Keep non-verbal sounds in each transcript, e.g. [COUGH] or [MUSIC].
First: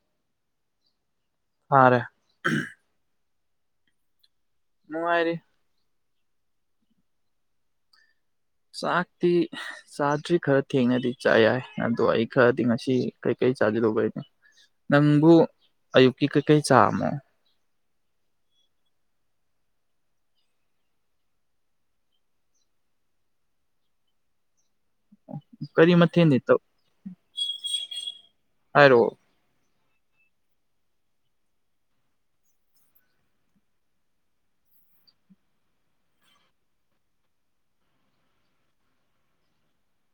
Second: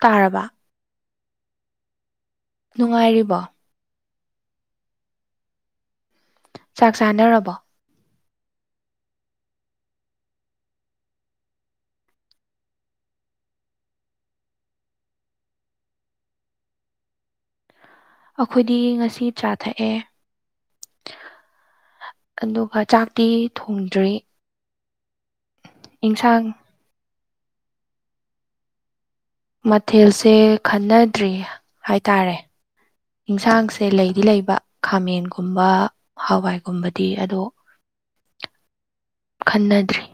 ꯇꯥꯔꯕ ꯍꯔꯦ ꯅꯨꯡꯉꯥꯏꯔꯤꯕꯣ ꯅꯨꯉꯥꯏꯔꯤ ꯆꯥꯛ ꯆꯥꯅꯔꯕꯣ ꯆꯥꯛꯇꯤ ꯆꯥꯗ꯭ꯔꯤ ꯈꯔ ꯊꯦꯡꯅꯗꯤ ꯆꯥ ꯌꯥꯏ ꯑꯗꯣ ꯑꯩ ꯈꯔꯗꯤ ꯉꯁꯤ ꯀꯩꯀꯩ ꯆꯥꯖꯤꯜꯂꯨꯕꯩꯅꯤ ꯅꯪꯕꯨ ꯑꯌꯨꯛꯀꯤ ꯀꯩꯀꯩ ꯆꯥꯝꯃꯣ ꯑꯈꯣꯏꯗꯤ ꯉꯁꯤ ꯆꯥꯊꯛꯑꯦ꯫ ꯑꯗꯨꯒ ꯆꯥꯛꯇꯤ ꯊꯣꯡꯗ꯭ꯔꯤ꯫ ꯀꯔꯤ ꯃꯊ‌ꯦꯟꯗꯤ ꯏꯟꯁꯥꯡ ꯇꯧ ꯍꯥꯏꯔꯛꯑꫭ꯫ ꯃꯊꯦꯜꯁꯦ ꯈꯟꯅꯗ꯭ꯔꯤ ꯍꯥꯏꯇꯥꯔꯦ꯫ ꯏꯟꯁꯥꯡꯁꯦ ꯂꯩꯗꯤ ꯂꯩꯕ ꯈꯥꯃꯦꯟꯒꯨꯝꯕ ꯍꯋꯥꯏꯒꯨꯝꯕꯗꯤ ꯑꯗꯣ꯫ ꯈꯟꯅꯗ꯭ꯔꯤ꯫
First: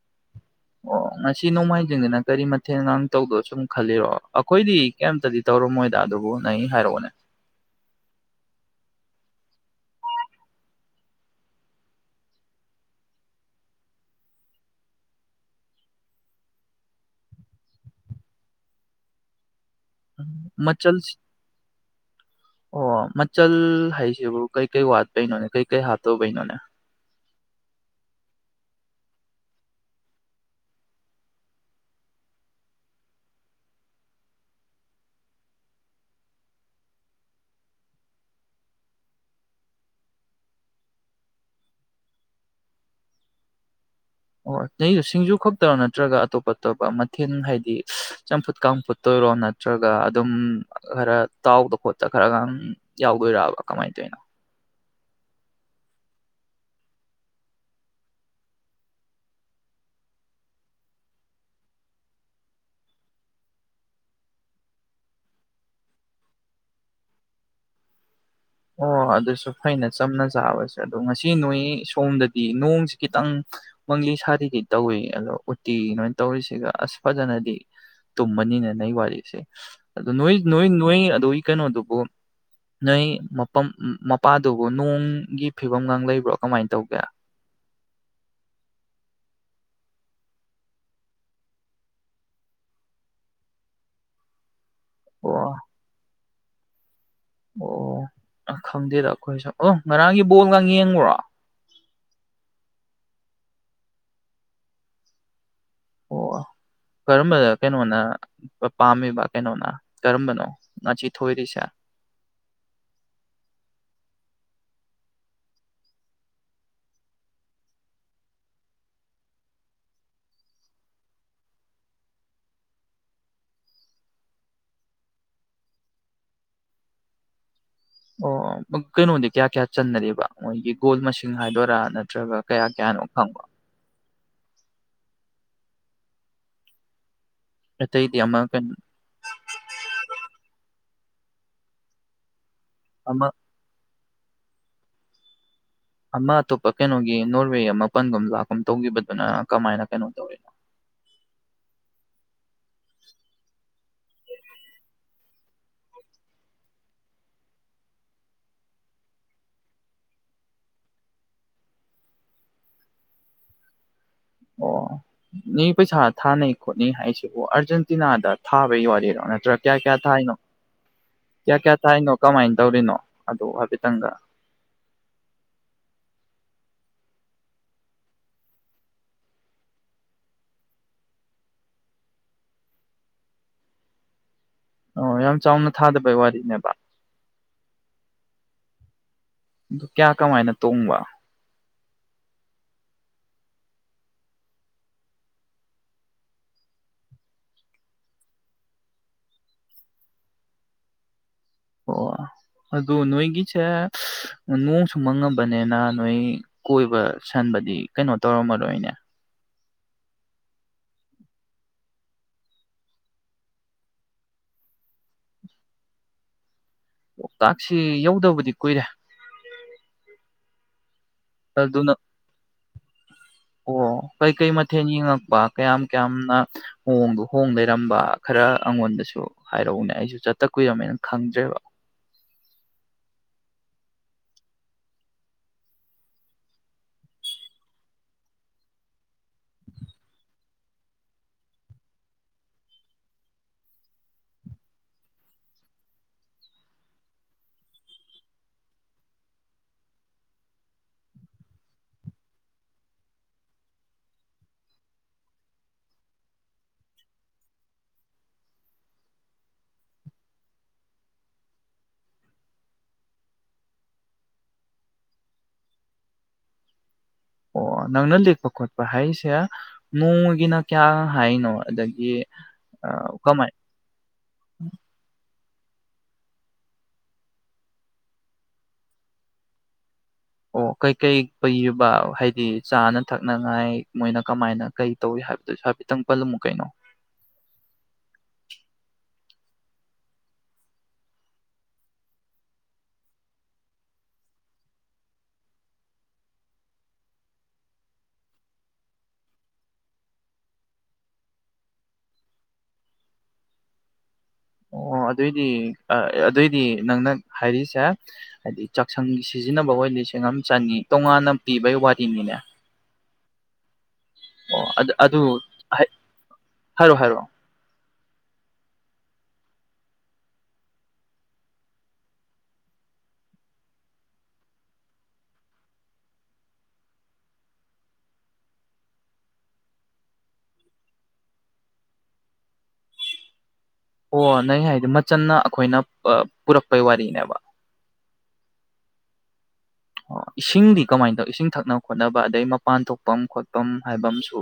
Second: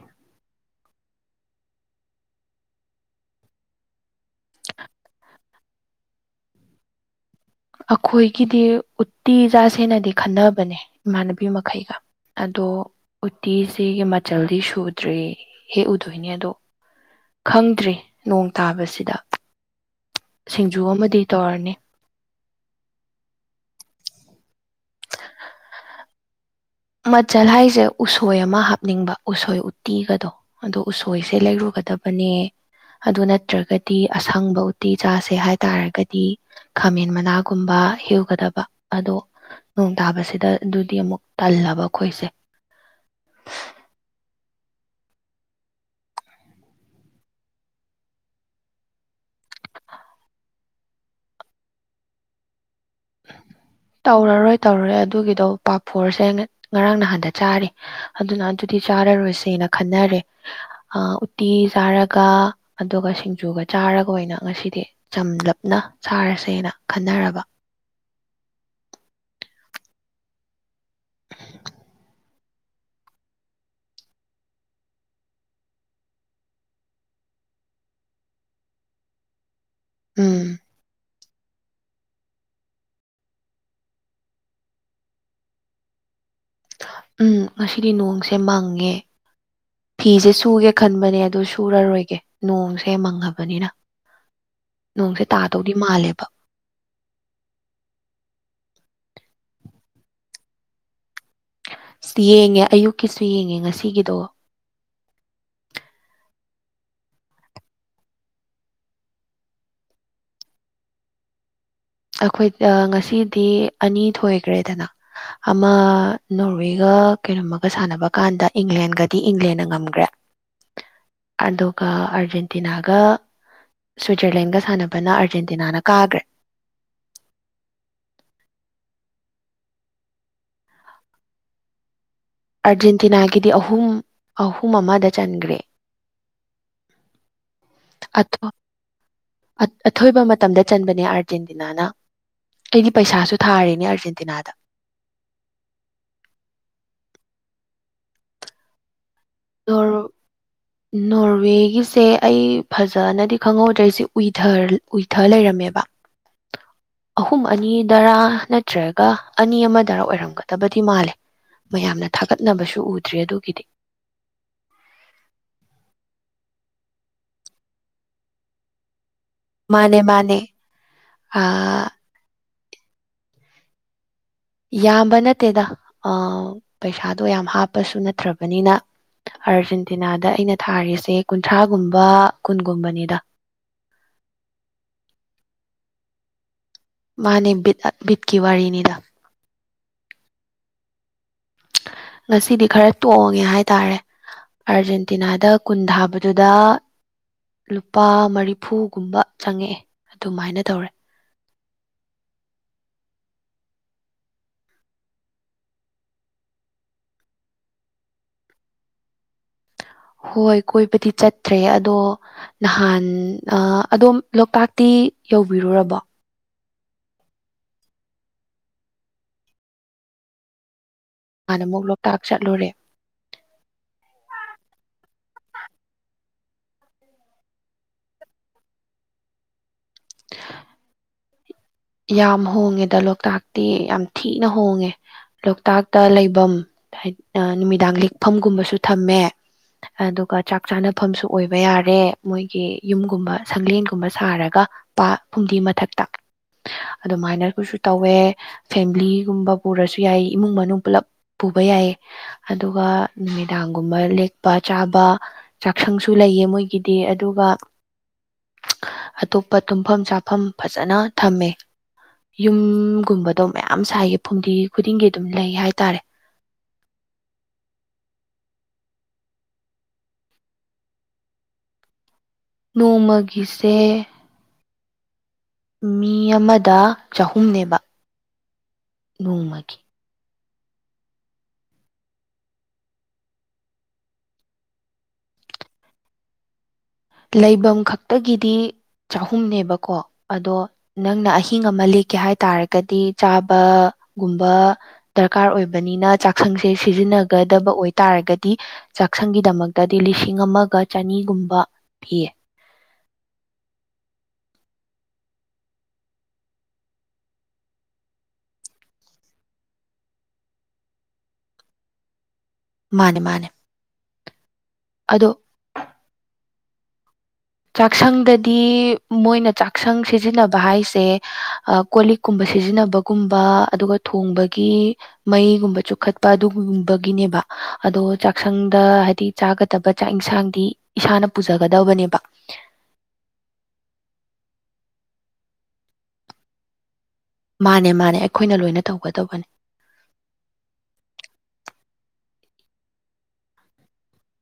ꯑꯣ ꯉꯁꯤ ꯅꯣꯡꯃꯥꯏꯖꯤꯡꯅꯤꯅ ꯀꯔꯤ ꯃꯊꯦꯜꯒꯥꯡ ꯇꯧꯗꯣ ꯁꯨꯝ ꯈꯜꯂꯤꯔꯣ ꯑꯩꯈꯣꯏꯗꯤ꯫ ꯀꯩꯝꯇꯗꯤ ꯇꯧꯔꯝꯃꯣꯏꯗ ꯑꯗꯨꯕꯨ ꯅꯪꯒꯤ ꯍꯥꯏꯔꯛꯑꯣꯅꯦ ꯑꯩꯈꯣꯏꯒꯤꯗꯤ ꯎꯇꯤ ꯆꯥꯁꯦꯅꯗꯤ ꯈꯟꯅꯕꯅꯦ ꯏꯃꯥꯟꯅꯕꯤ ꯃꯈꯩꯒ ꯑꯗꯣ ꯎꯇꯤꯁꯤꯒꯤ ꯃꯆꯜꯗꯤ ꯁꯨꯗ꯭ꯔꯤ ꯍꯦꯛꯎꯗꯣꯏꯅꯦ ꯑꯗꯣ ꯈꯪꯗ꯭ꯔꯤ ꯅꯣꯡ ꯇꯥꯕꯁꯤꯗ ꯁꯤꯡꯖꯨ ꯃꯆꯜ ꯑꯃꯗꯤ ꯇꯧꯔꯅꯤ ꯑꯣ ꯃꯆꯜ ꯍꯥꯏꯁꯤꯕꯨ ꯀꯩꯀꯩ ꯋꯥꯠꯇꯣꯏꯅꯣꯅꯦ ꯀꯩꯀꯩ ꯍꯥꯞꯇꯧꯕꯩꯅꯣꯅꯦ ꯃꯆꯜ ꯍꯥꯏꯁꯦ ꯎꯁꯣꯏ ꯑꯃ ꯍꯥꯞꯅꯤꯡꯕ ꯎꯁꯣꯏ ꯎꯠꯇꯤꯒꯗꯣ ꯑꯗꯣ ꯎꯁꯣꯏꯁꯦ ꯂꯩꯔꯨꯒꯗꯕꯅꯦ ꯑꯗꯨ ꯅꯠꯇ꯭ꯔꯒꯗꯤ ꯑꯁꯪꯕ ꯎꯇꯤ ꯆꯥꯁꯦ ꯍꯥꯏꯇꯥꯔꯒꯗꯤ ꯈꯥꯃꯦꯟ ꯃꯅꯥꯒꯨꯝꯕ ꯍꯦꯛꯎꯒꯗꯕ ꯑꯗꯣ ꯅꯣꯡ ꯇꯥꯕꯁꯤꯗ ꯑꯗꯨꯗꯤ ꯑꯃꯨꯛ ꯇꯜꯂꯕ ꯑꯈꯣꯏꯁꯦ꯫ ꯑꯣ ꯅꯩꯗꯨ ꯁꯤꯡꯖꯨ ꯈꯛꯇꯔꯣ ꯅꯠꯇ꯭ꯔꯒ ꯑꯇꯣꯞ ꯑꯇꯣꯞꯄ ꯃꯊꯦꯜ ꯍꯥꯏꯗꯤ ꯆꯝꯐꯨꯠ ꯀꯥꯡꯐꯨꯠꯇꯣꯏꯔꯣ ꯅꯠ ꯅꯠꯇ꯭ꯔꯒ ꯑꯗꯨꯝ ꯈꯔ ꯇꯥꯎꯗ ꯈꯣꯠꯇ ꯈꯔꯒꯥꯡ ꯌꯥꯎꯗꯣꯏꯔꯕ ꯀꯃꯥꯏꯟ ꯇꯧꯏꯅꯣ꯫ ꯇꯧꯔꯔꯦ ꯑꯗꯨꯒꯤꯗꯣ ꯄꯥꯐꯣꯔꯁꯦ ꯉꯔꯥꯡ ꯅꯍꯥꯟꯗ ꯆꯥꯔꯤ꯫ ꯑꯗꯨꯅ ꯑꯗꯨꯗꯤ ꯆꯥꯔꯔꯣꯏꯁꯦꯅ ꯈꯟꯅꯔꯦ꯫ ꯎꯇꯤ ꯆꯥꯔꯒ ꯑꯗꯨꯒ ꯁꯤꯡꯖꯨꯒ ꯆꯥꯔꯒ ꯑꯣꯏꯅ ꯉꯁꯤꯗꯤ꯫ ꯆꯝꯂꯞꯅ ꯁꯥꯔꯁꯦꯅ ꯈꯟꯅꯔꯕ꯫ ꯑꯣ ꯑꯗꯨꯁꯨ ꯐꯩꯅ ꯆꯝꯅ ꯆꯥꯕꯁꯦ ꯑꯗꯣ ꯉꯁꯤ ꯅꯣꯏ ꯁꯣꯝꯗꯗꯤ ꯅꯣꯡꯁꯤ ꯈꯤꯇꯪ꯫ ꯃꯪꯂꯤ ꯁꯥꯔꯤꯗꯤ ꯇꯧꯏ ꯑꯗꯣ ꯎꯇꯤ ꯅꯣꯏ ꯇꯧꯔꯤꯁꯤꯒ ꯑꯁ ꯐꯖꯅꯗꯤ꯫ ꯇꯨꯝꯃꯅꯤꯅ‌ꯦ ꯅꯩ ꯋꯥꯔꯤꯁꯦ꯫ ꯑꯗꯨ ꯅꯣꯏ ꯎꯝ ꯅꯣꯏ ꯅꯣꯏ ꯑꯗꯨꯏ ꯀꯩꯅꯣꯗꯨꯕꯨ ꯅꯩ꯫ ꯃꯄꯝ ꯃꯄꯥꯗꯨꯕꯨ ꯅꯣꯡꯒꯤ ꯐꯤꯕꯝꯒꯥꯡ ꯂꯩꯕ꯭ꯔꯣ ꯀꯃꯥꯏꯟ ꯇꯧꯒꯦ꯫ ꯎꯝ ꯉꯁꯤꯗꯤ ꯅꯣꯡꯁꯦ ꯃꯪꯉꯦ꯫ ꯐꯤꯁꯦ ꯁꯨꯒꯦ ꯈꯟꯕꯅꯦ ꯑꯗꯨ ꯁꯨꯔꯔꯣꯏꯒꯦ ꯅꯣꯡꯁꯦ ꯃꯪꯉꯕꯅꯤꯅ꯫ ꯅꯣꯡꯁꯦ ꯑꯣ ꯇꯥꯗꯧꯗꯤ ꯃꯥꯜꯂꯦꯕ꯫ ꯑꯣ ꯑ ꯈꯪꯗꯦꯗ ꯑꯈꯣꯏꯁꯨ ꯑꫭ ꯉꯔꯥꯡꯒꯤ ꯕꯣꯜꯒ ꯌꯦꯡꯕ꯭ꯔꯣ꯫ ꯌꯦꯡꯉꯦ ꯑꯌꯨꯛꯀꯤꯁꯨ ꯌꯦꯡꯉꯦ ꯉꯁꯤꯒꯤꯗꯣ꯫ ꯑꯣ꯫ ꯀꯔꯝꯕꯗ ꯀꯩꯅꯣꯅ ꯄꯥꯝꯃꯤꯕ ꯀꯩꯅꯣꯅ ꯀꯔꯝꯕꯅꯣ ꯉꯥꯁꯤ ꯊꯣꯏꯔꯤꯁꯦ꯫ ꯑꯈꯣꯏ ꯉꯁꯤꯗꯤ ꯑꯅꯤ ꯊꯣꯏꯒ꯭ꯔꯦꯗꯅ꯫ ꯑꯃ ꯅꯣꯔꯋꯦꯒ ꯀꯩꯅꯣꯝꯃꯒ ꯁꯥꯟꯅꯕ ꯀꯥꯟꯗ ꯏꯪꯂꯦꯟꯒꯗꯤ ꯏꯪꯂꯦꯟꯅ ꯉꯝꯒ꯭ꯔꯦ꯫ ꯑꯗꯨꯒ ꯑꯔꯖꯦꯟꯇꯤꯅꯥꯒ꯫ ꯁ꯭ꯋꯤꯠꯖꯔꯂꯦꯟꯒ ꯁꯥꯟꯅꯕꯅ ꯑꯥꯔꯖꯦꯟꯇꯤꯅꯥꯅ ꯀꯥꯈ꯭ꯔꯦ꯫ ꯑꯣ ꯀꯩꯅꯣꯗꯤ ꯀꯌꯥ ꯀꯌꯥ ꯆꯟꯅꯔꯤꯕ ꯃꯣꯏꯒꯤ ꯒꯣꯜ ꯃꯁꯤꯡ ꯍꯥꯏꯗꯣꯏꯔ ꯅꯠꯇ꯭ꯔꯒ꯫ ꯀꯌꯥ ꯀꯌꯥꯅꯣ ꯈꯪꯕ ꯑꯥꯔꯖꯦꯟꯇꯤꯅꯥꯒꯤꯗꯤ ꯑꯍꯨꯝ ꯑꯍꯨꯝ ꯑꯃꯗ ꯆꯟꯒ꯭ꯔꯦ꯫ ꯑꯇꯩꯗꯤ ꯑꯃ ꯀꯩꯅꫭ꯫ ꯑꯊꯣꯏꯕ ꯃꯇꯝꯗ ꯆꯟꯕꯅꯦ ꯑꯥꯔꯖꯦꯟꯇꯤꯅꯥꯅ꯫ ꯑꯩꯗꯤ ꯑꯃ ꯄꯩꯁꯥꯁꯨ ꯊꯥꯔꯤꯅꯦ ꯑꯥꯔꯖꯦꯟꯇꯤꯅꯥꯗ꯫ ꯑꯃ ꯑꯇꯣꯞꯄ ꯀꯩꯅꯣꯒꯤ ꯅꯣꯔꯋꯦ ꯑꯃꯃꯥ ꯄꯟꯒꯨꯝ ꯂꯥꯛꯀꯨꯝ ꯇꯧꯒꯤꯕꯗꯨꯅ ꯀꯃꯥꯏꯅ ꯀꯩꯅꯣ ꯅꯣꯔ- ꯇꯧꯏꯅꫭ꯫ ꯅꯣꯔꯋꯦꯒꯤꯁꯦ ꯑꯩ ꯐꯖꯅꯗꯤ ꯈꯪꯍꯧꯗ꯭ꯔꯦꯁꯦ ꯎꯏꯊꯔ ꯎꯏꯊ ꯂꯩꯔꯝꯃꯦꯕ꯫ [INAUDIBLE] ꯑꯍꯨꯝ ꯑꯅꯤꯗꯔ ꯅꯠꯇ꯭ꯔꯒ ꯑꯅꯤ ꯑꯃꯗꯔ ꯑꯣꯏꯔꯝꯒꯗꯕꯗꯤ ꯃꯥꯜꯂꯦ꯫ ꯃꯌꯥꯝꯅ ꯊꯥꯒꯠꯅꯕꯁꯨ ꯎꯗ꯭ꯔꯤ ꯑꯗꯨꯒꯤꯗꯤ꯫ ꯑꯣ ꯅ ꯄꯩꯁꯥ ꯊꯥꯅꯩ ꯈꯣꯠꯅꯩ ꯍꯥꯏꯁꯤꯕꯨ ꯑꯥꯔꯖꯦꯟꯇꯤꯅꯥꯗ ꯊꯥꯕꯩ ꯌꯥꯗꯦꯔꯣ ꯅꯠꯇ꯭ꯔꯒ ꯀꯌꯥ ꯀꯌꯥ ꯃꯥꯅꯦ ꯊꯥꯏꯅꯣ ꯃꯥꯅꯦ ꯀꯌꯥ ꯀꯌꯥ ꯑꯥ, ꯊꯥꯏꯅꯣ ꯀꯃꯥꯏꯅ ꯇꯧꯔꯤꯅꯣ ꯑꯗꯨ ꯍꯥꯏꯐꯦꯠꯇꯪꯒ ꯌꯥꯝꯕ ꯅꯠꯇꯦꯗ ꯄꯩꯁꯥꯗꯣ ꯌꯥꯝ ꯍꯥꯞꯄꯁꯨ ꯅꯠꯇ꯭ꯔꯕꯅꯤꯅ ꯑꯥꯔꯖꯦꯟꯇꯤꯅꯥꯗ ꯑꯩꯅ ꯊꯥꯔꯤꯁꯦ ꯀꯨꯟꯊ꯭ꯔꯥꯒꯨꯝꯕ ꯀꯨꯟꯒꯨꯝꯕꯅꯤꯗ ꯑꯣ ꯌꯥꯝ ꯆꯥꯎꯅ ꯊꯥꯗꯕꯩ ꯋꯥꯔꯤꯅꯦꯕ ꯃꯥꯅꯦ ꯕꯤꯠ ꯑ ꯕꯤꯠꯀꯤ ꯋꯥꯔꯤꯅꯤꯗ ꯑꯗꯨ ꯀꯌꯥ ꯀꯃꯥꯏꯅ ꯇꯣꯡꯕ ꯉꯁꯤꯗꯤ ꯈꯔ ꯇꯣꯡꯉꯤ ꯍꯥꯏꯇꯥꯔꯦ꯫ ꯑꯥꯔꯖꯦꯟꯇꯤꯅꯥꯗ ꯀꯨꯟ ꯊꯥꯕꯗꯨꯗ꯫ ꯂꯨꯄꯥ ꯃꯔꯤꯐꯨꯒꯨꯝꯕ ꯆꯪꯉꯛꯑꯦ ꯑꯗꯨꯃꯥꯏꯅ ꯇꯧꯔꯦ꯫ ꯑꯣ ꯑꯗꯨ ꯅꯣꯏꯒꯤꯁꯦ ꯅꯣꯡꯁꯨꯨ ꯃꯪꯉꯕꯅꯤꯅ ꯅꯣꯏ꯫ ꯀꯣꯏꯕ ꯁꯟꯕꯗꯤ ꯀꯩꯅꯣ ꯇꯧꯔꯝꯃꯔꯣꯏꯅꯦ꯫ ꯍꯣꯏ ꯀꯣꯏꯕꯗꯤ ꯆꯠꯇ꯭ꯔꯦ ꯑꯗꯣ꯫ ꯅꯍꯥꯟ ꯑꯥ ꯑꯗꯣꯝ ꯂꯣꯛꯇꯥꯛꯇꯤ ꯌꯧꯕꯤꯔꯨꯔꯕꯣ꯫ ꯂꯣꯛꯇꯥꯛꯁꯤ ꯌꯧꯗꯕꯗꯤ ꯀꯨꯏꯔꯦ꯫ ꯅꯍꯥꯟ ꯑꯃꫭꯛ ꯑꯗꯨꯅ ꯂꯣꯛꯇꯥꯛ ꯆꯠꯂꯨꯔꯦ꯫ ꯑꯣ ꯀꯩꯀꯩ ꯃꯊꯦꯜ ꯌꯦꯡꯉꯛꯄ ꯀꯌꯥꯝ ꯀꯌꯥꯝꯅ꯫ ꯍꯣꯡꯗ ꯍꯣꯡ ꯂꯩꯔꯝꯕ ꯈꯔ ꯑꯩꯉꯣꯟꯗꯁꯨ ꯍꯥꯏꯔꯛꯎꯅꯦ ꯑꯩꯁꯨ ꯆꯠꯇ ꯀꯨꯏꯗꯧꯃꯦꯅ ꯈꯪꯗ꯭ꯔꯦꯕ ꯌꯥꯝ ꯍꯣꯡꯉꯦꯗ ꯂꯣꯛꯇꯥꯛꯇꯤ ꯌꯥꯝ ꯊꯤꯅ ꯍꯣꯡꯉꯦ ꯂꯣꯛꯇꯥꯛꯇ ꯂꯩꯐꯝ ꯅꯨꯃꯤꯗꯥꯡ ꯂꯤꯛꯐꯝꯒꯨꯝꯕꯁꯨ ꯊꯝꯃꯦ ꯑ ꯑꯗꯨ ꯀ [INAUDIBLE] ꯆꯥꯛ ꯆꯥꯅꯐꯝꯁꯨ ꯑꯣꯏꯕ ꯌꯥꯔꯦ ꯃꯣꯏꯒꯤ ꯌꯨꯝꯒꯨꯝꯕ ꯁꯪꯂꯦꯟꯒꯨꯝꯕ ꯁꯥꯔꯒ ꯄꯥ ꯐꯨꯡꯗꯤ ꯃꯊꯛꯇ ꯑꯗꯨꯃꯥꯏꯅ ꯀꯣꯏꯁꯨ ꯇꯧꯋꯦ ꯐꯦꯃꯤꯂꯤꯒꯨꯝꯕ ꯄꯨꯔꯁꯨ ꯌꯥꯏ ꯏꯃꯨꯡ ꯃꯅꯨꯡ ꯄꯨꯂꯞ ꯄꯨꯕ ꯌꯥꯏ ꯑꯗꯨꯒ ꯅꯨꯃꯤꯗꯥꯡꯒꯨꯝꯕ ꯂꯦꯛꯄ ꯆꯥꯕ ꯆꯥꯛꯁꯪꯁꯨ ꯂꯩꯌꯦ ꯃꯣꯏꯒꯤꯗꯤ ꯑꯗꯨꯒ ꯑꯇꯣꯞꯄ ꯇꯨꯝꯐꯝ ꯆꯥꯐꯝ ꯐꯖꯅ ꯊꯝꯃꯦ ꯌꯨꯝꯒꯨꯝꯕꯗꯣ ꯃꯌꯥꯝ ꯁꯥꯏꯌꯦ ꯐꯨꯝꯗꯤ ꯈꯨꯗꯤꯡꯒꯤ ꯑꯗꯨꯝ ꯂꯩ ꯍꯥꯏꯇꯥꯔꯦ ꯑꯣ ꯅꯪꯅ ꯂꯦꯛꯄ ꯈꯣꯠꯄ ꯍꯥꯏꯁꯦ ꯅꯣꯡꯃꯒꯤꯅ ꯀꯌꯥ ꯍꯥꯏꯅꯣ ꯑꯗꯒꯤ ꯀꯃꯥꯏꯅ ꯅꯣꯡꯃꯒꯤꯁꯦ ꯃꯤ ꯑꯃꯗ ꯆꯍꯨꯝꯅꯦꯕ ꯅꯣꯡꯃꯒꯤ ꯑꯣ ꯀꯩꯀꯩ ꯄꯤꯕ ꯍꯥꯏꯗꯤ ꯆꯥꯅ ꯊꯛꯅꯉꯥꯏ ꯃꯣꯏꯅ ꯀꯃꯥꯏꯅ ꯀꯩ ꯇꯧꯏꯤ ꯍꯥꯏꯕꯗꯨꯁꯨ ꯍꯥꯏꯐꯦꯠꯇꯪ ꯄꯜꯂꯝꯃꯨ ꯀꯩꯅꯣ ꯂꯩꯐꯝ ꯈꯛꯇꯒꯤꯗꯤ ꯆꯍꯨꯝꯅꯦꯕꯀꯣ ꯑꯗꯣ ꯅꯪꯅ ꯑꯍꯤꯡ ꯑꯃ ꯂꯦꯛꯀꯦ ꯍꯥꯏꯇꯥꯥꯔꯒꯗꯤ ꯆꯥꯕꯒꯨꯝꯕ ꯗꯔꯀꯥꯔ ꯑꯣꯏꯕꯅꯤꯅ ꯆꯥꯛꯁꯪꯁꯦ ꯁꯤꯖꯤꯟꯅꯒꯗꯕ ꯑꯣꯏꯇꯥꯔꯒꯗꯤ ꯆꯥꯛꯁꯪꯒꯤꯗꯃꯛꯇꯗꯤ ꯂꯤꯁꯤꯡ ꯑꯃꯒ ꯆꯅꯤꯒꯨꯝꯕ ꯄꯤꯌꯦ ꯑꯣ ꯑꯗꯨꯏꯗꯤ ꯑꯗꯨꯑꯣꯏꯗꯤ ꯅꯪꯅ ꯍꯥꯏꯔꯤꯁꯦ ꯍꯥꯏꯗꯤ ꯆꯥꯛꯁꯪꯒꯤ ꯁꯤꯖꯤꯟꯅꯕ ꯍꯗꯤ ꯁꯦꯡꯉ ꯑꯃ ꯆꯪꯉꯤ ꯇꯣꯉꯥꯟꯅ ꯄꯤꯕꯒꯤ ꯋꯥꯔꯤꯅꯤꯅꯦ ꯃꯥꯅꯦ ꯃꯥꯅꯦ ꯑꯣ ꯑꯗꯨ ꯑꯗꯣ ꯍꯥꯏꯔꯣꯑꯣ ꯍꯥꯏꯔꯛꯑꯣ ꯆꯥꯛꯁꯪꯗꯗꯤ ꯃꯣꯏꯅ ꯆꯥꯛꯁꯪ ꯁꯤꯖꯤꯟꯅꯕ ꯍꯥꯏꯁꯦ ꯀꯣ ꯂꯤꯛ ꯀꯨꯝꯕ ꯁꯤꯖꯤꯟꯅꯕꯒꯨꯝꯕ ꯑꯗꯨꯒ ꯊꯣꯡꯕꯒꯤ ꯃꯩꯒꯨꯝꯕ ꯆꯨꯞꯈꯠꯄ ꯑꯗꯨꯒꯨꯝꯕꯒꯤꯅꯦꯕ ꯑꯗꯣ ꯆꯥꯛꯁꯪꯗ ꯍꯥꯏꯗꯤ ꯆꯥꯒꯗꯕ ꯆꯥꯛ ꯏꯟꯁꯥꯡꯗꯤ ꯏꯁꯥꯅ ꯄꯨꯖꯒꯗꯕꯅꯦꯕ ꯑꯣ ꯅꯪ ꯍꯥꯏꯗꯤ ꯃꯆꯟꯅ ꯑꯩꯈꯣꯏꯅ ꯄꯨꯔꯛꯄꯩ ꯋꯥꯔꯤꯅꯦꯕ ꯃꯥꯅꯦ ꯃꯥꯅꯦ ꯑꯩꯈꯣꯏꯅ ꯂꯣꯏꯅ ꯇꯧꯒꯗꯧꯕꯅꯦ ꯑꯣ ꯏꯁꯤꯡꯗꯤ ꯀꯃꯥꯏꯅ ꯇꯧ ꯏꯁꯤꯡ ꯊꯛꯅꯕ ꯈꯣꯠꯅꯕ ꯑꯗꯩ ꯃꯄꯥꯟ ꯊꯣꯛꯐꯝ ꯈꯣꯠꯐꯝ ꯍꯥꯏꯕ ꯑꯃꯁꯨ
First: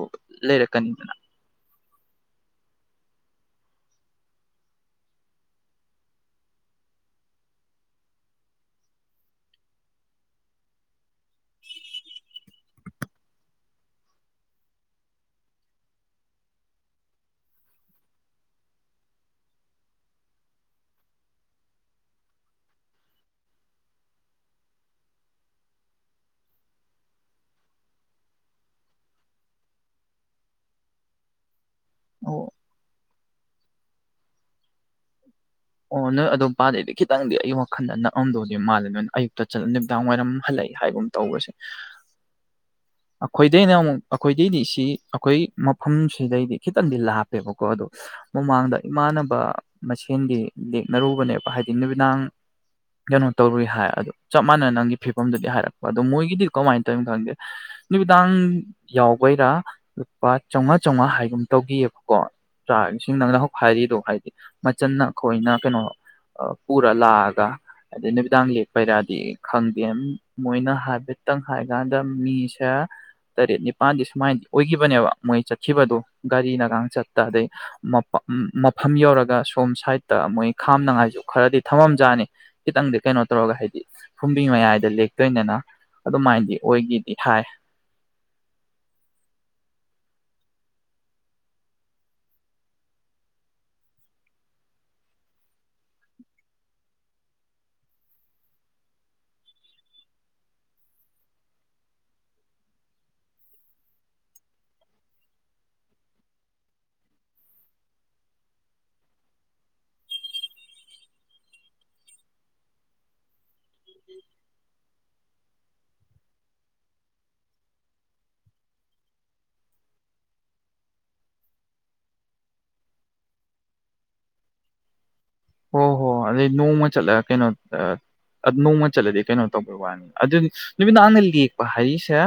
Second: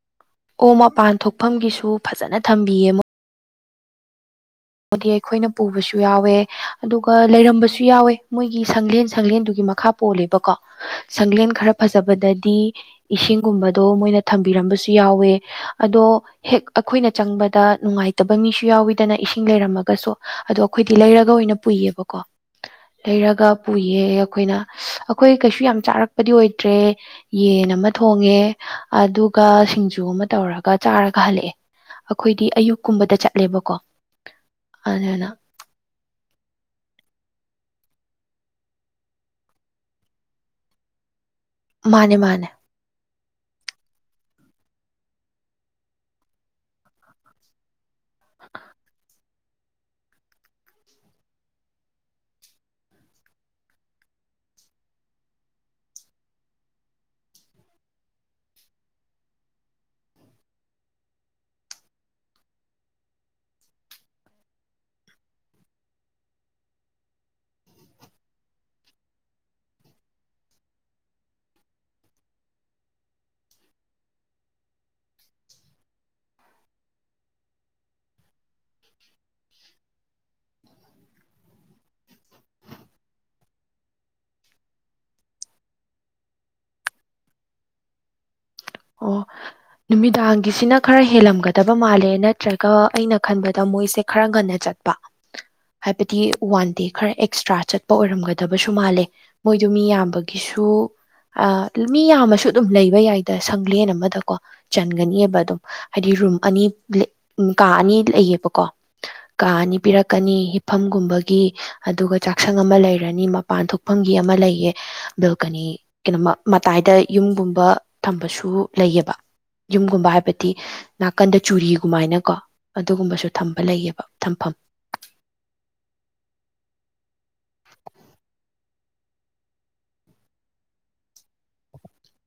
ꯑꯣ ꯃꯄꯥꯟ ꯂꯩꯔꯛꯀꯅꯤꯗꯅ ꯊꯣꯛꯐꯝꯒꯤꯁꯨ ꯐꯖꯅ ꯊꯝꯕꯤꯌꯦ ꯃ ꯗꯤ ꯑꯩꯈꯣꯏꯅ ꯄꯨꯕꯁꯨ ꯌꯥꯎꯋꯦ ꯑꯗꯨꯒ ꯂꯩꯔꯝꯕꯁꯨ ꯌꯥꯎꯋꯦ ꯃꯣꯏꯒꯤ ꯁꯪꯂꯦꯟ ꯁꯪꯂꯦꯟꯗꯨꯒꯤ ꯃꯈꯥ ꯄꯣꯜꯂꯦꯕꯀꯣ ꯁꯪꯂꯦꯟ ꯈꯔ ꯐꯖꯕꯗꯗꯤ ꯏꯁꯤꯡꯒꯨꯝꯕꯗꯣ ꯃꯣꯏꯅ ꯊꯝꯕꯤꯔꯝꯕꯁꯨ ꯌꯥꯎꯋꯦ ꯑꯗꯣ ꯍꯦꯛ ꯑꯩꯈꯣꯏꯅ ꯆꯪꯕꯗ ꯅꯨꯡꯉꯥꯏꯇꯕ ꯃꯤꯁꯨ ꯌꯥꯎꯋꯤꯗꯅ ꯏꯁꯤꯡ ꯁꯤꯡ ꯂꯩꯔꯝꯃꯒꯁꯨ ꯑꯗꯣ ꯑꯩꯈꯣꯏꯗꯤ ꯂꯩꯔꯒ ꯑꯣꯏꯅ ꯄꯨꯏꯌꯦꯕꯀꯣ ꯂꯩꯔꯒ ꯄꯨꯌꯦ ꯑꯩꯈꯣꯏꯅ ꯑꯩꯈꯣꯏ ꯀꯩꯁꯨ ꯌꯥꯝ ꯆꯥꯔꯛꯄꯗꯤ ꯑꯣꯏꯗ꯭ꯔꯦ ꯌꯦꯟ ꯑꯃ ꯊꯣꯡꯉꯦ ꯑꯗꯨꯒ ꯁꯤꯡꯖꯨ ꯑꯃ ꯇꯧꯔꯒ ꯆꯥꯔꯒ ꯍꯜꯂꯛꯑꯦ ꯑꯣ ꯑꯩꯈꯣꯏꯗꯤ ꯑꯌꯨꯛꯀꯨꯝꯕꯗ ꯆꯠꯂꯦꯕꯀꯣ ꯑꯗꯨꯅ ꯑꯣ ꯅꯣꯏ ꯑꯗꯣꯝ ꯄꯄꯥꯗꯩꯗꯤ ꯈꯤꯇꯪꯗꯤ ꯑꯩ ꯋꯥꯈꯜꯗ ꯅꯛꯑꯝꯗꯧꯗꯤ ꯃꯥꯜꯂꯦ ꯅꯣꯏ ꯑꯌꯨꯛꯇ ꯆꯂ ꯅꯨꯃꯤꯗꯥꯡ ꯋꯥꯏꯔꯝ ꯍꯜꯂꯛꯏ ꯍꯥꯏꯕ ꯇꯧꯕꯁꯦ ꯃꯥꯅꯦ ꯃꯥꯅꯦ ꯑꯩꯈꯣꯏꯗꯩꯅ ꯑꯃꯨꯛ ꯑꯩꯈꯣꯏꯗꯩꯗꯤ ꯁꯤ ꯑꯩꯈꯣꯏ ꯃꯐꯝꯁꯤꯗꯩꯗꯤ ꯈꯤꯇꯪꯗꯤ ꯂꯥꯞꯄꯦꯕꯀꯣ ꯑꯗꯣ ꯃꯃꯥꯡꯗ ꯏꯃꯥꯟꯅꯕ ꯃꯁꯦꯟꯒꯤ ꯂꯦꯛꯅꯔꯨꯕꯅꯦꯕ ꯍꯥꯏꯗꯤ ꯅꯨꯃꯤꯗꯥꯡ ꯀꯩꯅꯣ ꯇꯧꯔꯨꯏ ꯍꯥꯏ ꯑ ꯆꯞ ꯃꯥꯟꯅ ꯅꯪꯒꯤ ꯐꯤꯕꯝꯗꯨꯗꯤ ꯍꯥꯏꯔꯛꯄ ꯑꯗꯣ ꯃꯣꯏꯒꯤꯗꯤ ꯀꯃꯥꯏꯅ ꯇꯧꯔꯤꯅꯣ ꯈꯪꯗꯦ ꯅꯨꯃꯤꯗꯥꯡ ꯌꯥꯎꯕꯩꯔꯥ ꯂꯨꯄꯥ ꯆꯥꯃꯉꯥ ꯆꯥꯝꯃꯉꯥ ꯍꯥꯏꯒꯨꯝ ꯇꯧꯈꯤꯑꯕꯀꯣ ꯆꯥꯛ ꯏꯁꯤꯡ ꯅꯪꯅ ꯍꯧꯛ ꯍꯥꯏꯔꯤꯗꯣ ꯍꯥꯏꯗꯤ ꯃꯆꯟꯅ ꯑꯩꯈꯣꯏꯅ ꯀꯩꯅꯣ ꯑ ꯄ ꯄꯨꯔꯂꯑꯒ ꯑꯗꯩ ꯅꯨꯃꯤꯗꯥꯡ ꯂꯦꯛꯄꯩꯔꯗꯤ ꯈꯪꯗꯦ ꯃꯣꯏꯅ ꯍꯥꯏꯐꯦꯠꯇꯪ ꯍꯥꯏꯀꯥꯟꯗ ꯃꯤꯁꯦ ꯇꯔꯦꯠ ꯅꯤꯄꯥꯜꯗꯤ ꯁꯨꯃꯥꯏꯅ ꯑꯣꯏꯈꯤꯕꯅꯦꯕ ꯃꯣꯏ ꯆꯠꯈꯤꯕꯗꯨ ꯒꯥꯔꯤꯅꯒ ꯆꯠꯇ ꯑꯗꯩ ꯎ ꯃꯐꯝ ꯌꯧꯔꯒ ꯁꯣꯝ ꯁꯥꯏꯗꯠꯇ ꯃꯣꯏ ꯈꯥꯝꯅꯉꯥꯏꯁꯨ ꯈꯔꯗꯤ ꯊꯝꯃꯝꯖꯥꯠꯅꯤ ꯈꯤꯇꯪꯗꯤ ꯀꯩꯅꯣ ꯇꯧꯔꯒ ꯍꯥꯏꯗꯤ ꯐꯨꯝꯕꯤ ꯃꯌꯥꯏꯗ ꯂꯦꯛꯇꯣꯏꯅꯤꯅ ꯑꯗꯨꯃꯥꯏꯅꯗꯤ ꯑꯣꯏꯒꯤꯗꯤ ꯍꯥꯏ ꯑꯣ ꯅꯨꯃꯤꯗꯥꯡꯒꯤꯁꯤꯅ ꯈꯔ ꯍꯦꯜꯂꯝꯒꯗꯕ ꯃꯥꯜꯂꯦ ꯅꯠꯇ꯭ꯔꯒ ꯑꯩꯅ ꯈꯟꯕꯗ ꯃꯣꯏꯁꯦ ꯈꯔ ꯉꯟꯅ ꯆꯠ ꯍꯥꯏꯕꯗꯤ ꯋꯥꯟ ꯗꯦ ꯈꯔ ꯑꯦꯛꯁꯇ꯭ꯔꯥ ꯆꯠꯄ ꯑꯣꯏꯔꯝꯒꯗꯕꯁꯨ ꯃꯥꯜꯂꯦ ꯃꯣꯏꯗ ꯃꯤ ꯌꯥꯝꯕꯒꯤꯁꯨ ꯑ ꯃꯤ ꯌꯥꯝꯃꯁꯨ ꯑꯗꯨꯝ ꯂꯩꯕ ꯌꯥꯏꯗꯣ ꯁꯪꯂꯦꯟ ꯑꯃꯗꯀꯣ ꯆꯟꯒꯅꯤꯕ ꯑꯗꯨꯝ ꯍꯥꯏꯗꯤ ꯔꯨꯝ ꯑꯅꯤ ꯀꯥ ꯑꯅꯤ ꯂꯩꯌꯦꯕꯀꯣ ꯀꯥ ꯑꯅꯤ ꯄꯤꯔꯛꯀꯅꯤ ꯍꯤꯐꯝꯒꯨꯝꯕꯒꯤ ꯑꯗꯨꯒ ꯆꯥꯛꯁꯪ ꯑꯃ ꯂꯩꯔꯅꯤ ꯃꯄꯥꯟ ꯊꯣꯛꯐꯝꯒꯤ ꯑꯃ ꯂꯩꯌꯦ ꯕꯦꯜꯀꯅꯤ ꯀꯩꯅꯣ ꯃꯇꯥꯏꯗ ꯌꯨꯝꯒꯨꯝꯕ ꯊꯝꯕꯁꯨ ꯂꯩꯌꯦꯕ ꯌꯨꯝꯒꯨꯝꯕ ꯍꯥꯏꯕꯗꯤ ꯅꯥꯀꯟꯗ ꯆꯨꯔꯤꯒꯨꯝꯃꯥꯏꯅ ꯀꯣ ꯑꯗꯨꯒꯨꯝꯕꯁꯨ ꯊꯝꯕ ꯂꯩꯌꯦꯕ ꯊꯝꯐꯝ ꯍꯣ ꯍꯣ ꯑ ꯅꯣꯡ ꯃ ꯆꯠꯂ ꯀꯩꯅꯣ ꯅꯣꯡꯃ ꯆꯠꯂꯗꯤ ꯀꯩꯅꯣ ꯇꯧꯕꯩ ꯋꯥꯅꯤ ꯑꯗꯨꯗꯤ ꯅꯨꯃꯤꯠꯗꯥꯡꯅ ꯂꯦꯛꯄ ꯍꯥꯏꯔꯤꯁꯦ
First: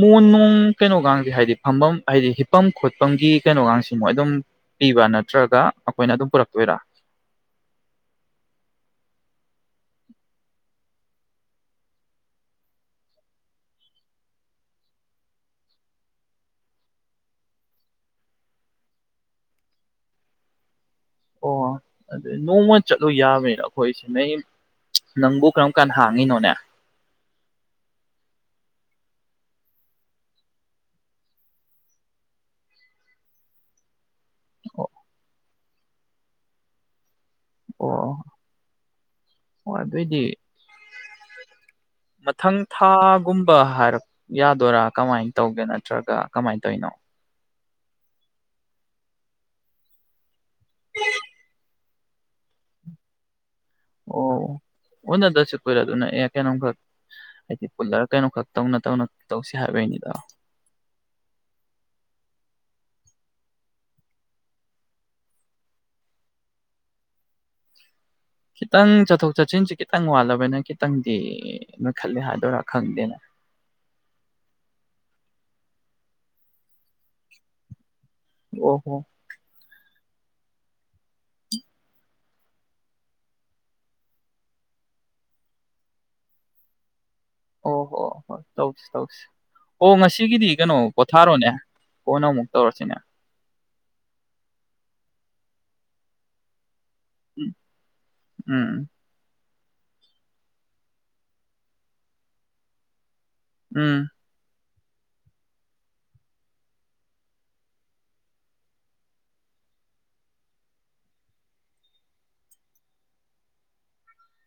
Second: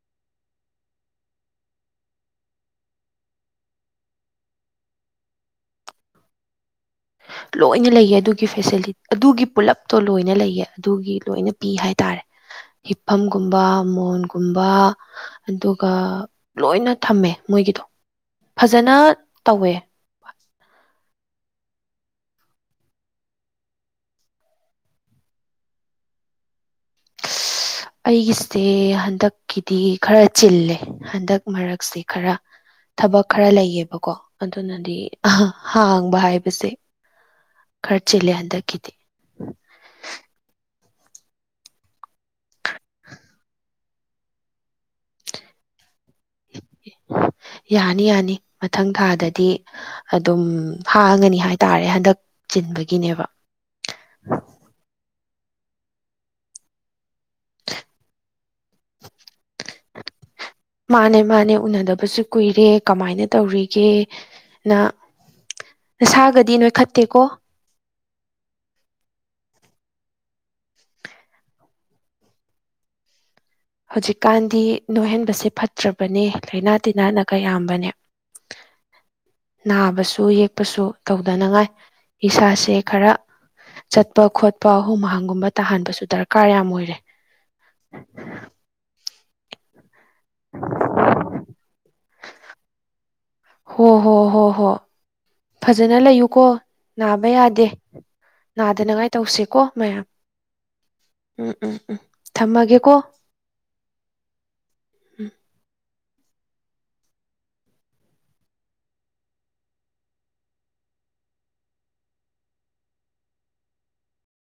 ꯃꯣꯟ ꯅꯨꯡ ꯀꯩꯅꯣꯒꯁꯦ ꯍꯥꯏꯗꯤ ꯐꯝꯐꯝ ꯍꯥꯏꯗꯤ ꯍꯤꯐꯝꯝ ꯈꯣꯠꯄꯒꯤ ꯀꯩꯅꯣꯒꯁꯤ ꯃꯣꯏ ꯑꯗꯨꯝ ꯄꯤꯕ ꯅꯠꯇ꯭ꯔꯒ ꯑꯩꯈꯣꯏꯅ ꯑꯗꯨꯝ ꯄꯨꯔꯛꯇꯣꯏꯔꯥ ꯂꯣꯏꯅ ꯂꯩꯌꯦ ꯑꯗꯨꯒꯤ ꯐꯦꯁꯤꯂꯤ ꯑꯗꯨꯒꯤ ꯄꯨꯂꯞꯇꯣ ꯂꯣꯏꯅ ꯂꯩꯌꯦ ꯑꯗꯨꯒꯤ ꯂꯣꯏꯅ ꯄꯤ ꯍꯥꯏ ꯇꯔꯦ ꯍꯤꯞꯐꯝꯒꯨꯝꯕ ꯃꯣꯟꯒꯨꯝꯕ ꯑꯗꯨꯒ ꯂꯣꯏꯅ ꯊꯝꯃꯦ ꯃꯣꯏꯒꯤꯗꯣ ꯐꯖꯅ ꯇꯧꯋꯦ ꯑꯣ ꯑꯗꯨ ꯅꯣꯡꯃ ꯆꯠꯂꯨ ꯌꯥꯕꯅꯤꯅ ꯑꯩꯈꯣꯏꯁꯤ ꯅ ꯅꯪꯕꯨ ꯀꯔꯝ ꯀꯥꯟꯗ ꯍꯥꯡꯉꯤꯅꯣꯅꯦ ꯑꯩꯒꯤꯁꯦ ꯍꯟꯗꯛꯀꯤꯗꯤ ꯈꯔ ꯆꯤꯜꯂꯦ ꯍꯟꯗꯛ ꯃꯔꯛꯁꯦ ꯈꯔ ꯊꯕꯛ ꯈꯔ ꯂꯩꯌꯦꯕꯀꯣ ꯑꯣ ꯑꯗꯨꯅꯗꯤ ꯍꯥꯡꯕ ꯍꯥꯏꯕꯁꯦ ꯈꯔ ꯆꯤꯜꯂꯦ ꯍꯟꯇꯛꯀꯤꯗꯤ ꯍꯣꯏ ꯑꯗꯨꯏꯗꯤ ꯃꯊꯪ ꯊꯥꯒꯨꯝꯕ ꯍꯥꯏꯔꯛ ꯌꯥꯗꯣꯏꯔꯥ ꯀꯃꯥꯏꯅ ꯇꯧꯒꯦ ꯅꯠꯇ꯭ꯔꯒ ꯀꯃꯥꯏꯅ ꯇꯧꯔꯤꯅꯣ ꯌꯥꯅꯤ ꯌꯥꯅꯤ ꯃꯊꯪ ꯊꯥꯗꯗꯤ ꯑꯗꯨꯝ ꯍꯥꯡꯉꯅꯤ ꯍꯥꯏꯇꯥꯔꯦ ꯍꯟꯗꯛ ꯆꯤꯟꯕꯒꯤꯅꯦꯕ ꯑꯣ ꯑꯣ ꯅ ꯗꯁꯤ ꯄꯣꯏ ꯂ ꯑꯗꯨ ꯑ ꯀꯦꯅꯣ ꯈꯔ ꯍꯥꯏꯗꯤ ꯄꯨꯜꯂꯔꯒ ꯀꯩꯅꯣ ꯈꯛ ꯇꯧꯅ ꯇꯧꯅ ꯇꯧꯁꯤ ꯍꯥꯏꯕꯒꯤꯅꯤꯗ ꯃꯥꯅꯦ ꯃꯥꯅꯦ ꯎꯅꯗꯕꯁꯨ ꯀꯨꯏꯔꯦ ꯀꯃꯥꯏꯅ ꯇꯧꯔꯤꯒꯦ ꯅ ꯅꯁꯥꯒꯗꯤ ꯅꯣꯏ ꯈꯠꯇꯦꯀꯣ ꯈꯤꯇꯪ ꯆꯠꯊꯣꯛ ꯆꯠꯁꯤꯟꯁꯦ ꯈꯤꯇꯪ ꯋꯥꯠꯂꯕꯅ ꯈꯤꯇꯪꯗꯤ ꯅꯣꯏ ꯈꯜꯂꯦ ꯍꯥꯏꯗꯣꯏꯔꯥ ꯈꯪꯗꯦꯅ ꯍꯧꯖꯤꯛꯀꯥꯟꯗꯤ ꯅꯣꯏꯍꯟꯕꯁꯦ ꯐꯠꯇ꯭ꯔꯕꯅꯦ ꯂꯥꯏꯅꯥ ꯇꯤꯟꯅꯥꯅ ꯀꯌꯥꯝꯕꯅꯦ ꯑꯣ ꯍꯣ ꯅꯥꯕꯁꯨ ꯌꯦꯛꯄꯁꯨ ꯇꯧꯗꯅꯉꯥꯏ ꯏꯁꯥꯁꯦ ꯈꯔ ꯆꯠꯄ ꯈꯣꯠꯄ ꯑꯍꯨꯝ ꯑꯍꯪꯒꯨꯝꯕ ꯇꯥꯍꯟꯕꯁꯨ ꯗꯔꯀꯥꯔ ꯌꯥꯝ ꯑꯣꯏꯔꯦ ꯑꯣ ꯍꯣ ꯍꯣ ꯇꯧꯁꯤ ꯇꯧꯁꯤ ꯑꯣ ꯉꯁꯤꯒꯤꯗꯤ ꯀꯩꯅꯣ ꯄꯣꯊꯥꯔꯣꯅꯦ ꯐꯣꯟ ꯑꯃꯨꯛ ꯇꯧꯔꯁꯤꯅꯦ ꯍꯣ ꯍꯣ ꯍꯣ ꯍꯣ ꯐꯖꯅ ꯂꯩꯌꯨꯀꯣ ꯅꯥꯕ ꯎꯝ ꯌꯥꯗꯦ ꯎꯝ ꯅꯥꯗꯅꯉꯥꯏ ꯇꯧꯁꯦꯀꯣ ꯃꯌꯥꯝ ꯎꯝ ꯎꯝ ꯎꯝ ꯊꯝꯃꯒꯦꯀꯣ ꯎꯝ